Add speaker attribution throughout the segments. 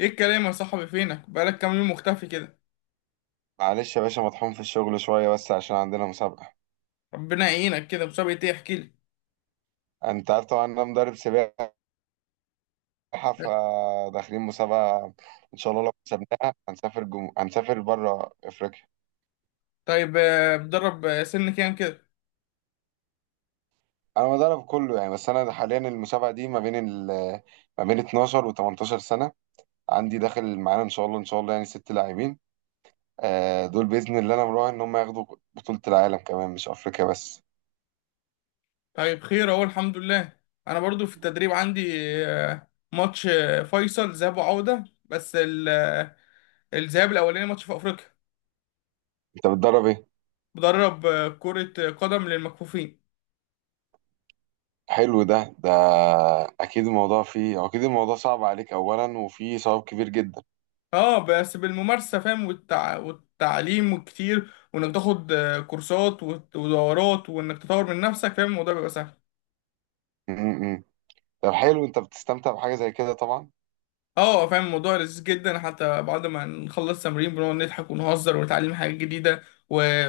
Speaker 1: ايه الكلام يا صاحبي؟ فينك بقالك كام يوم مختفي كده؟
Speaker 2: معلش يا باشا، مطحون في الشغل شوية، بس عشان عندنا مسابقة.
Speaker 1: ربنا يعينك. كده مسابقة ايه؟ احكي لي.
Speaker 2: انت عارف طبعا، انا مدرب سباحة، فداخلين مسابقة. ان شاء الله لو كسبناها هنسافر هنسافر بره افريقيا.
Speaker 1: طيب، بتدرب سن كام كده؟
Speaker 2: انا مدرب كله يعني، بس انا حاليا المسابقة دي ما بين ما بين 12 و 18 سنة. عندي داخل معانا ان شاء الله ان شاء الله يعني 6 لاعبين. دول بإذن الله، انا مراهن ان هم ياخدوا بطولة العالم كمان، مش افريقيا بس.
Speaker 1: طيب خير، اهو الحمد لله. انا برضو في التدريب عندي ماتش فيصل ذهاب وعودة. بس الذهاب الاولاني ماتش في افريقيا.
Speaker 2: انت بتدرب ايه؟
Speaker 1: بدرب كرة قدم للمكفوفين.
Speaker 2: حلو ده. اكيد الموضوع فيه هو، اكيد الموضوع صعب عليك اولا، وفيه صعوب كبير جدا.
Speaker 1: اه، بس بالممارسة، فاهم، والتعليم، وكتير، وانك تاخد كورسات ودورات، وانك تطور من نفسك، فاهم، الموضوع بيبقى سهل.
Speaker 2: م-م. طب حلو، انت بتستمتع بحاجه زي كده طبعا.
Speaker 1: اه، فاهم، الموضوع لذيذ جدا، حتى بعد ما نخلص تمرين بنقعد نضحك ونهزر ونتعلم حاجات جديدة و-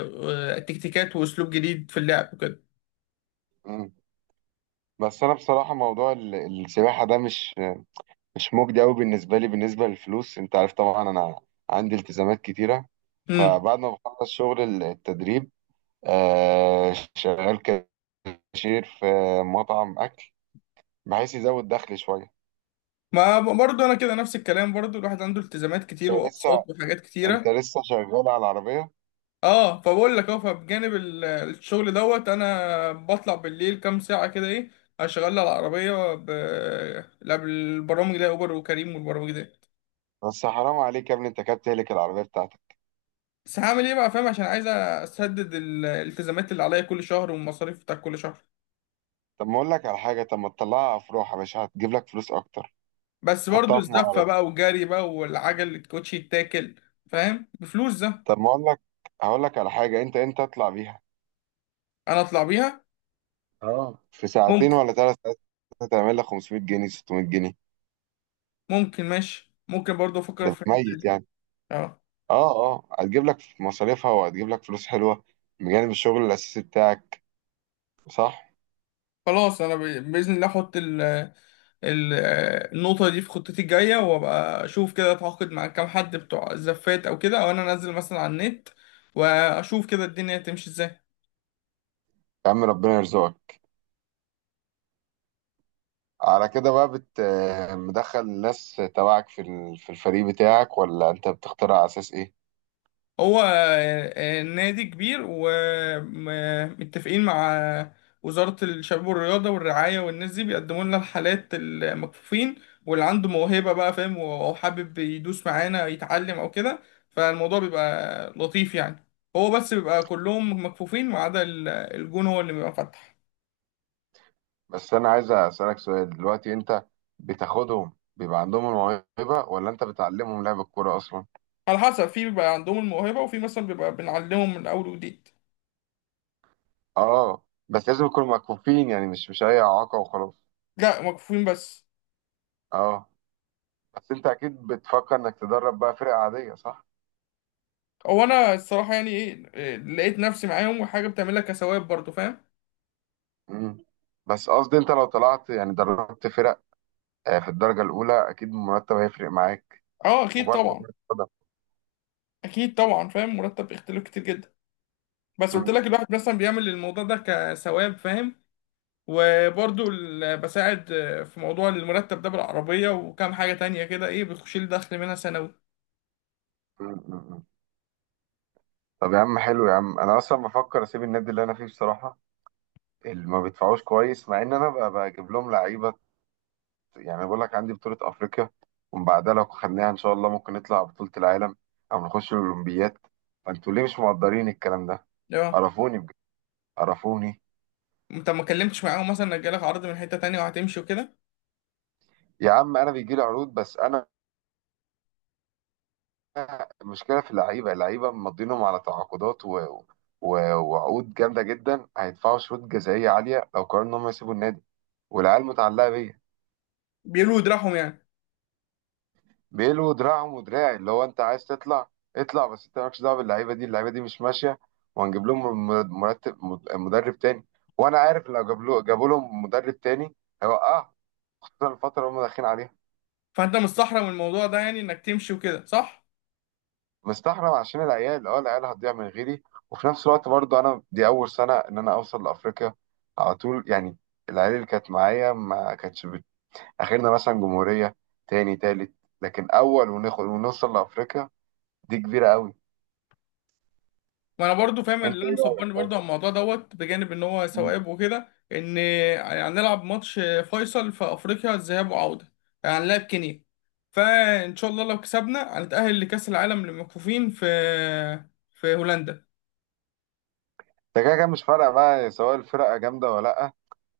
Speaker 1: وتكتيكات واسلوب جديد في اللعب وكده.
Speaker 2: م. بس انا بصراحه موضوع السباحه ده مش مجدي قوي بالنسبه لي، بالنسبه للفلوس. انت عارف طبعا انا عندي التزامات كتيره.
Speaker 1: امم
Speaker 2: فبعد ما بخلص شغل التدريب، شغال كاشير في مطعم اكل، بحيث يزود دخلي شويه.
Speaker 1: ما برضه انا كده، نفس الكلام، برضه الواحد عنده التزامات كتير
Speaker 2: انت لسه
Speaker 1: واقساط وحاجات
Speaker 2: انت
Speaker 1: كتيرة.
Speaker 2: لسه شغال على العربيه؟
Speaker 1: اه، فبقول لك، فبجانب الشغل دوت، انا بطلع بالليل كام ساعة كده، ايه، اشغل على العربية قبل البرامج ده، اوبر وكريم والبرامج ده.
Speaker 2: بس حرام عليك يا ابني، انت كده بتهلك العربية بتاعتك.
Speaker 1: بس هعمل ايه بقى، فاهم، عشان عايز اسدد الالتزامات اللي عليا كل شهر والمصاريف بتاع كل شهر.
Speaker 2: طب ما اقول لك على حاجة، طب ما تطلعها افراح يا باشا، هتجيب لك فلوس اكتر.
Speaker 1: بس برضو
Speaker 2: حطها في
Speaker 1: الزفة
Speaker 2: معرض.
Speaker 1: بقى والجري بقى والعجل اللي الكوتشي يتاكل. فاهم، بفلوس ده.
Speaker 2: طب ما اقول لك، هقول لك على حاجة. انت اطلع بيها،
Speaker 1: انا اطلع بيها؟
Speaker 2: اه، في ساعتين
Speaker 1: ممكن
Speaker 2: ولا 3 ساعات. هتعمل لك 500 جنيه 600 جنيه،
Speaker 1: ممكن ماشي، ممكن برضو افكر
Speaker 2: ده
Speaker 1: في الحتة
Speaker 2: 100
Speaker 1: دي.
Speaker 2: يعني.
Speaker 1: اه،
Speaker 2: اه اه، هتجيب لك مصاريفها وهتجيب لك فلوس حلوة بجانب الشغل الأساسي بتاعك، صح؟
Speaker 1: خلاص. انا باذن الله احط ال ال النقطة دي في خطتي الجاية، وابقى اشوف كده، اتعاقد مع كام حد بتوع الزفات او كده، او انا انزل مثلا على النت واشوف كده الدنيا تمشي ازاي.
Speaker 2: يا عم ربنا يرزقك. على كده بقى، مدخل الناس تبعك في في الفريق بتاعك، ولا انت بتختار على اساس ايه؟
Speaker 1: هو نادي كبير ومتفقين مع وزارة الشباب والرياضة والرعاية، والناس دي بيقدموا لنا الحالات المكفوفين. واللي عنده موهبة بقى، فاهم، أو حابب يدوس معانا يتعلم أو كده، فالموضوع بيبقى لطيف يعني. هو بس بيبقى كلهم مكفوفين ما عدا الجون، هو اللي بيبقى فاتح.
Speaker 2: بس انا عايز اسالك سؤال دلوقتي، انت بتاخدهم بيبقى عندهم الموهبه، ولا انت بتعلمهم لعب الكوره اصلا؟
Speaker 1: على حسب، في بيبقى عندهم الموهبة، وفي مثلا بيبقى بنعلمهم من أول وجديد.
Speaker 2: اه، بس لازم يكونوا مكفوفين يعني، مش اي اعاقه وخلاص؟
Speaker 1: لا، مكفوفين بس.
Speaker 2: اه، بس انت اكيد بتفكر انك تدرب بقى فرق عاديه، صح؟
Speaker 1: هو انا الصراحه يعني ايه، لقيت نفسي معاهم، وحاجه بتعملها كثواب برضو، فاهم.
Speaker 2: امم. بس قصدي انت لو طلعت يعني دربت فرق، في الدرجه الاولى اكيد المرتب هيفرق معاك
Speaker 1: اه، اكيد
Speaker 2: وبرده
Speaker 1: طبعا.
Speaker 2: كرة قدم.
Speaker 1: اكيد طبعا، فاهم، مرتب بيختلف كتير جدا. بس قلت
Speaker 2: أمم،
Speaker 1: لك، الواحد مثلا بيعمل الموضوع ده كثواب، فاهم. وبرضو بساعد في موضوع المرتب ده بالعربية وكام حاجة تانية كده، ايه، بتخش لي دخل منها سنوي.
Speaker 2: أمم، أمم. طب يا عم، حلو يا عم، انا اصلا بفكر اسيب النادي اللي انا فيه بصراحه، اللي ما بيدفعوش كويس، مع ان انا بجيب لهم لعيبه. يعني أنا بقول لك عندي بطولة أفريقيا، ومن بعدها لو خدناها إن شاء الله ممكن نطلع على بطولة العالم، أو نخش الأولمبياد. فأنتوا ليه مش مقدرين الكلام ده؟
Speaker 1: اه،
Speaker 2: قرفوني بجد، قرفوني.
Speaker 1: انت ما اتكلمتش معاهم مثلا انك جالك عرض من حتة تانية وهتمشي وكده؟
Speaker 2: يا عم، أنا بيجي لي عروض، بس أنا المشكلة في اللعيبة. اللعيبة مضينهم على تعاقدات و... وعقود جامدة جدا، هيدفعوا شروط جزائية عالية لو قرروا إن هم يسيبوا النادي، والعيال متعلقة بيا.
Speaker 1: بيقولوا يدرعهم يعني.
Speaker 2: بيلو دراعهم ودراعي. اللي هو انت عايز تطلع، اطلع، بس انت مالكش دعوه باللعيبه دي. اللعيبه دي مش ماشيه. وهنجيب لهم مدرب تاني. وانا عارف لو جابوا لهم مدرب تاني هيوقعهم، خصوصا الفتره اللي هم داخلين عليها.
Speaker 1: فانت مستحرم الموضوع ده يعني انك تمشي وكده، صح؟
Speaker 2: مستحرم عشان العيال هتضيع من غيري. وفي نفس الوقت برضو، انا دي اول سنه ان انا اوصل لافريقيا على طول يعني. العيال اللي كانت معايا ما كانتش اخرنا مثلا جمهوريه، تاني تالت، لكن اول وناخد ونوصل لافريقيا دي كبيره قوي.
Speaker 1: وانا برضو فاهم اللي
Speaker 2: انت ايه
Speaker 1: انا مصبرني
Speaker 2: رايك،
Speaker 1: برضو على الموضوع دوت، بجانب ان هو
Speaker 2: طيب؟
Speaker 1: سواقب وكده، ان هنلعب ماتش فيصل في افريقيا ذهاب وعودة. يعني هنلعب كينيا، فان شاء الله لو كسبنا هنتأهل لكأس العالم للمكفوفين في هولندا.
Speaker 2: ده كده كده مش فارقة بقى، سواء الفرقة جامدة ولا لأ.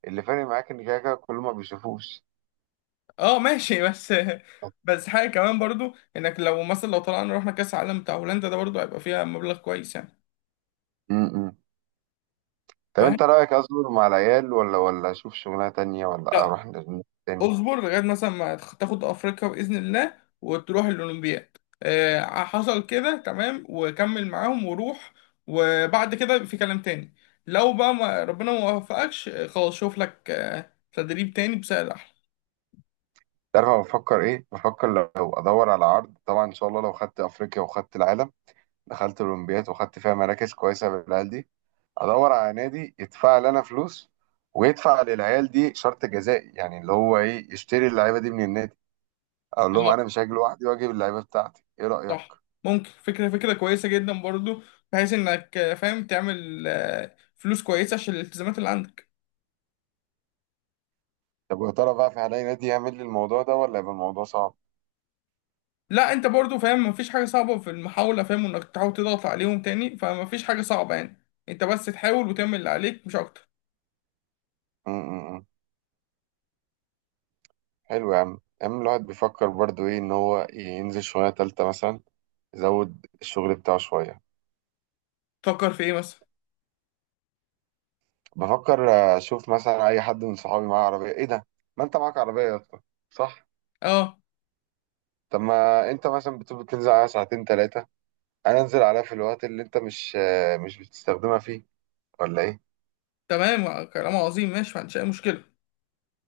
Speaker 2: اللي فارق معاك إن كده كده كله ما بيشوفوش.
Speaker 1: اه ماشي. بس
Speaker 2: طب
Speaker 1: بس حاجة كمان برضو، انك لو مثلا لو طلعنا رحنا كأس العالم بتاع هولندا ده، برضو هيبقى فيها مبلغ كويس يعني.
Speaker 2: م- م. طب
Speaker 1: فاهم.
Speaker 2: أنت رأيك أصبر مع العيال، ولا أشوف شغلانة تانية، ولا
Speaker 1: لا،
Speaker 2: أروح للناس تاني؟
Speaker 1: اصبر لغايه مثلا ما تاخد افريقيا باذن الله وتروح الاولمبياد، حصل كده، تمام، وكمل معاهم وروح. وبعد كده يبقى في كلام تاني. لو بقى ما ربنا ما وفقكش، خلاص، شوف لك تدريب تاني بسعر احلى.
Speaker 2: تعرف أنا بفكر إيه؟ بفكر لو أدور على عرض، طبعا إن شاء الله لو خدت أفريقيا وخدت العالم، دخلت الأولمبياد وخدت فيها مراكز كويسة بالعيال دي، أدور على نادي يدفع لنا فلوس، ويدفع للعيال دي شرط جزائي، يعني اللي هو إيه، يشتري اللعيبة دي من النادي، أقول لهم أنا
Speaker 1: آه،
Speaker 2: مش هاجي لوحدي وأجيب اللعيبة بتاعتي. إيه رأيك؟
Speaker 1: صح. ممكن فكره، فكره كويسه جدا برضو. بحيث انك، فاهم، تعمل فلوس كويسه عشان الالتزامات اللي عندك.
Speaker 2: طب ويا ترى بقى، في هلاقي نادي يعمل لي الموضوع ده ولا يبقى الموضوع صعب؟
Speaker 1: لا، انت برضو فاهم مفيش حاجة صعبة في المحاولة، فاهم، انك تحاول تضغط عليهم تاني، فمفيش حاجة صعبة يعني. انت بس تحاول وتعمل اللي عليك، مش اكتر.
Speaker 2: م. حلو يا عم، يا عم الواحد بيفكر برضو ايه، ان هو ينزل شوية تالتة مثلا، يزود الشغل بتاعه شوية.
Speaker 1: تفكر في ايه مثلا؟
Speaker 2: بفكر اشوف مثلا اي حد من صحابي معاه عربية. ايه ده، ما انت معاك عربية يا اسطى، صح؟
Speaker 1: اه،
Speaker 2: طب، ما انت مثلا بتقول بتنزل عليها ساعتين تلاتة، انا انزل عليها في الوقت اللي انت مش بتستخدمها فيه، ولا ايه؟
Speaker 1: تمام. كلام عظيم، ماشي. ما عنديش اي مشكلة.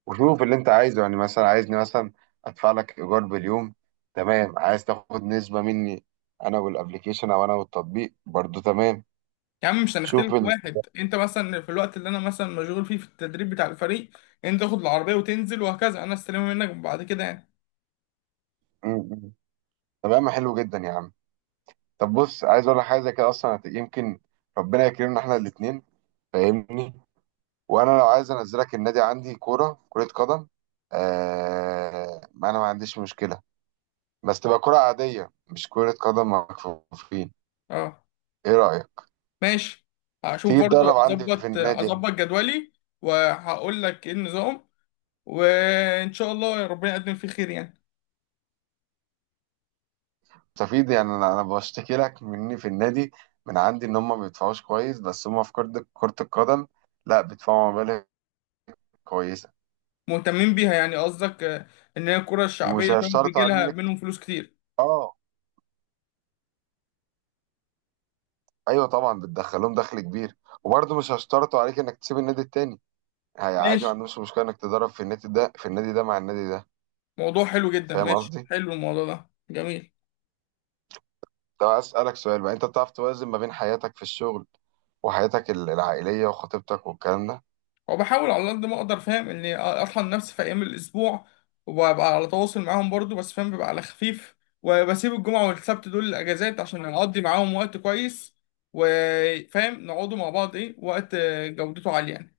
Speaker 2: وشوف اللي انت عايزه، يعني مثلا عايزني مثلا ادفع لك ايجار باليوم، تمام، عايز تاخد نسبة مني انا والابليكيشن، او انا والتطبيق، برضو تمام.
Speaker 1: يا عم، مش
Speaker 2: شوف
Speaker 1: هنختلف. واحد، انت مثلا في الوقت اللي انا مثلا مشغول فيه في التدريب بتاع الفريق، انت تاخد العربية وتنزل وهكذا، انا استلمها منك بعد كده يعني.
Speaker 2: م. تمام حلو جدا يا عم. طب بص، عايز اقول لك حاجة كده، اصلا يمكن ربنا يكرمنا احنا الاتنين، فاهمني؟ وانا لو عايز انزلك النادي عندي كرة قدم. ما انا ما عنديش مشكلة، بس تبقى كرة عادية، مش كرة قدم مكفوفين.
Speaker 1: اه
Speaker 2: ايه رأيك،
Speaker 1: ماشي. هشوف
Speaker 2: تيجي
Speaker 1: برضو،
Speaker 2: تدرب عندي في
Speaker 1: اظبط
Speaker 2: النادي؟
Speaker 1: اظبط جدولي، وهقول لك ايه النظام، وان شاء الله ربنا يقدم فيه خير يعني.
Speaker 2: مستفيد يعني. انا بشتكي لك مني في النادي من عندي ان هم ما بيدفعوش كويس، بس هم في كرة القدم لا، بيدفعوا مبالغ كويسة.
Speaker 1: مهتمين بيها يعني، قصدك ان هي الكرة
Speaker 2: ومش
Speaker 1: الشعبية، فاهم،
Speaker 2: هيشترطوا
Speaker 1: بيجي
Speaker 2: عليك
Speaker 1: لها منهم فلوس كتير.
Speaker 2: اه، ايوه طبعا بتدخلهم دخل كبير. وبرضه مش هيشترطوا عليك انك تسيب النادي التاني. هي عادي، ما
Speaker 1: ماشي،
Speaker 2: عندهمش مشكلة انك تدرب في النادي ده، في النادي ده، مع النادي ده.
Speaker 1: موضوع حلو جدا.
Speaker 2: فاهم
Speaker 1: ماشي،
Speaker 2: قصدي؟
Speaker 1: حلو الموضوع ده، جميل.
Speaker 2: طب عايز اسألك سؤال بقى، انت بتعرف توازن ما بين حياتك في الشغل وحياتك العائلية وخطيبتك والكلام ده؟
Speaker 1: وبحاول على قد ما اقدر، فاهم، اني اطحن نفسي في ايام الاسبوع، وببقى على تواصل معاهم برضو، بس فاهم ببقى على خفيف. وبسيب الجمعة والسبت دول الاجازات عشان اقضي معاهم وقت كويس، وفاهم نقعدوا مع بعض، ايه، وقت جودته عالية يعني.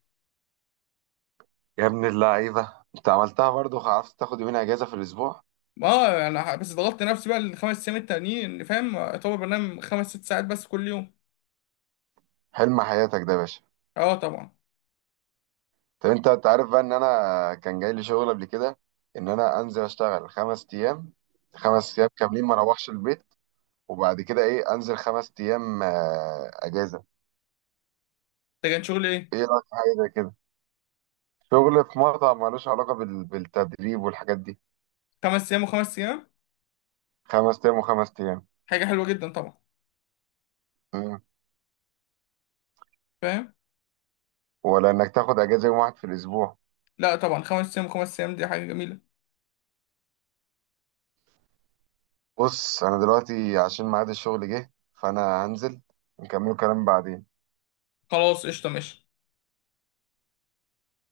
Speaker 2: يا ابن اللعيبة، انت عملتها برضه، عرفت تاخد يومين اجازة في الاسبوع؟
Speaker 1: اه، انا بس ضغطت نفسي بقى ال5 ايام التانيين، فاهم، اعتبر بنام 5 6 ساعات بس كل يوم.
Speaker 2: حلم حياتك ده يا باشا.
Speaker 1: اه، طبعا.
Speaker 2: طب انت عارف بقى ان انا كان جاي لي شغل قبل كده، ان انا انزل اشتغل 5 ايام، 5 ايام كاملين ما اروحش البيت، وبعد كده ايه، انزل 5 ايام اجازه.
Speaker 1: ده كان شغل ايه؟
Speaker 2: ايه رايك في حاجه زي كده؟ شغل في مطعم ملوش علاقه بالتدريب والحاجات دي.
Speaker 1: 5 ايام و5 ايام؟
Speaker 2: 5 ايام وخمس ايام.
Speaker 1: حاجه حلوه جدا طبعا.
Speaker 2: مم.
Speaker 1: فاهم.
Speaker 2: ولا انك تاخد اجازه يوم واحد في الاسبوع؟
Speaker 1: لا طبعا، 5 ايام و5 ايام دي حاجه جميله.
Speaker 2: بص انا دلوقتي عشان ميعاد الشغل جه، فانا هنزل، نكمل كلام بعدين.
Speaker 1: خلاص قشطه، ماشي.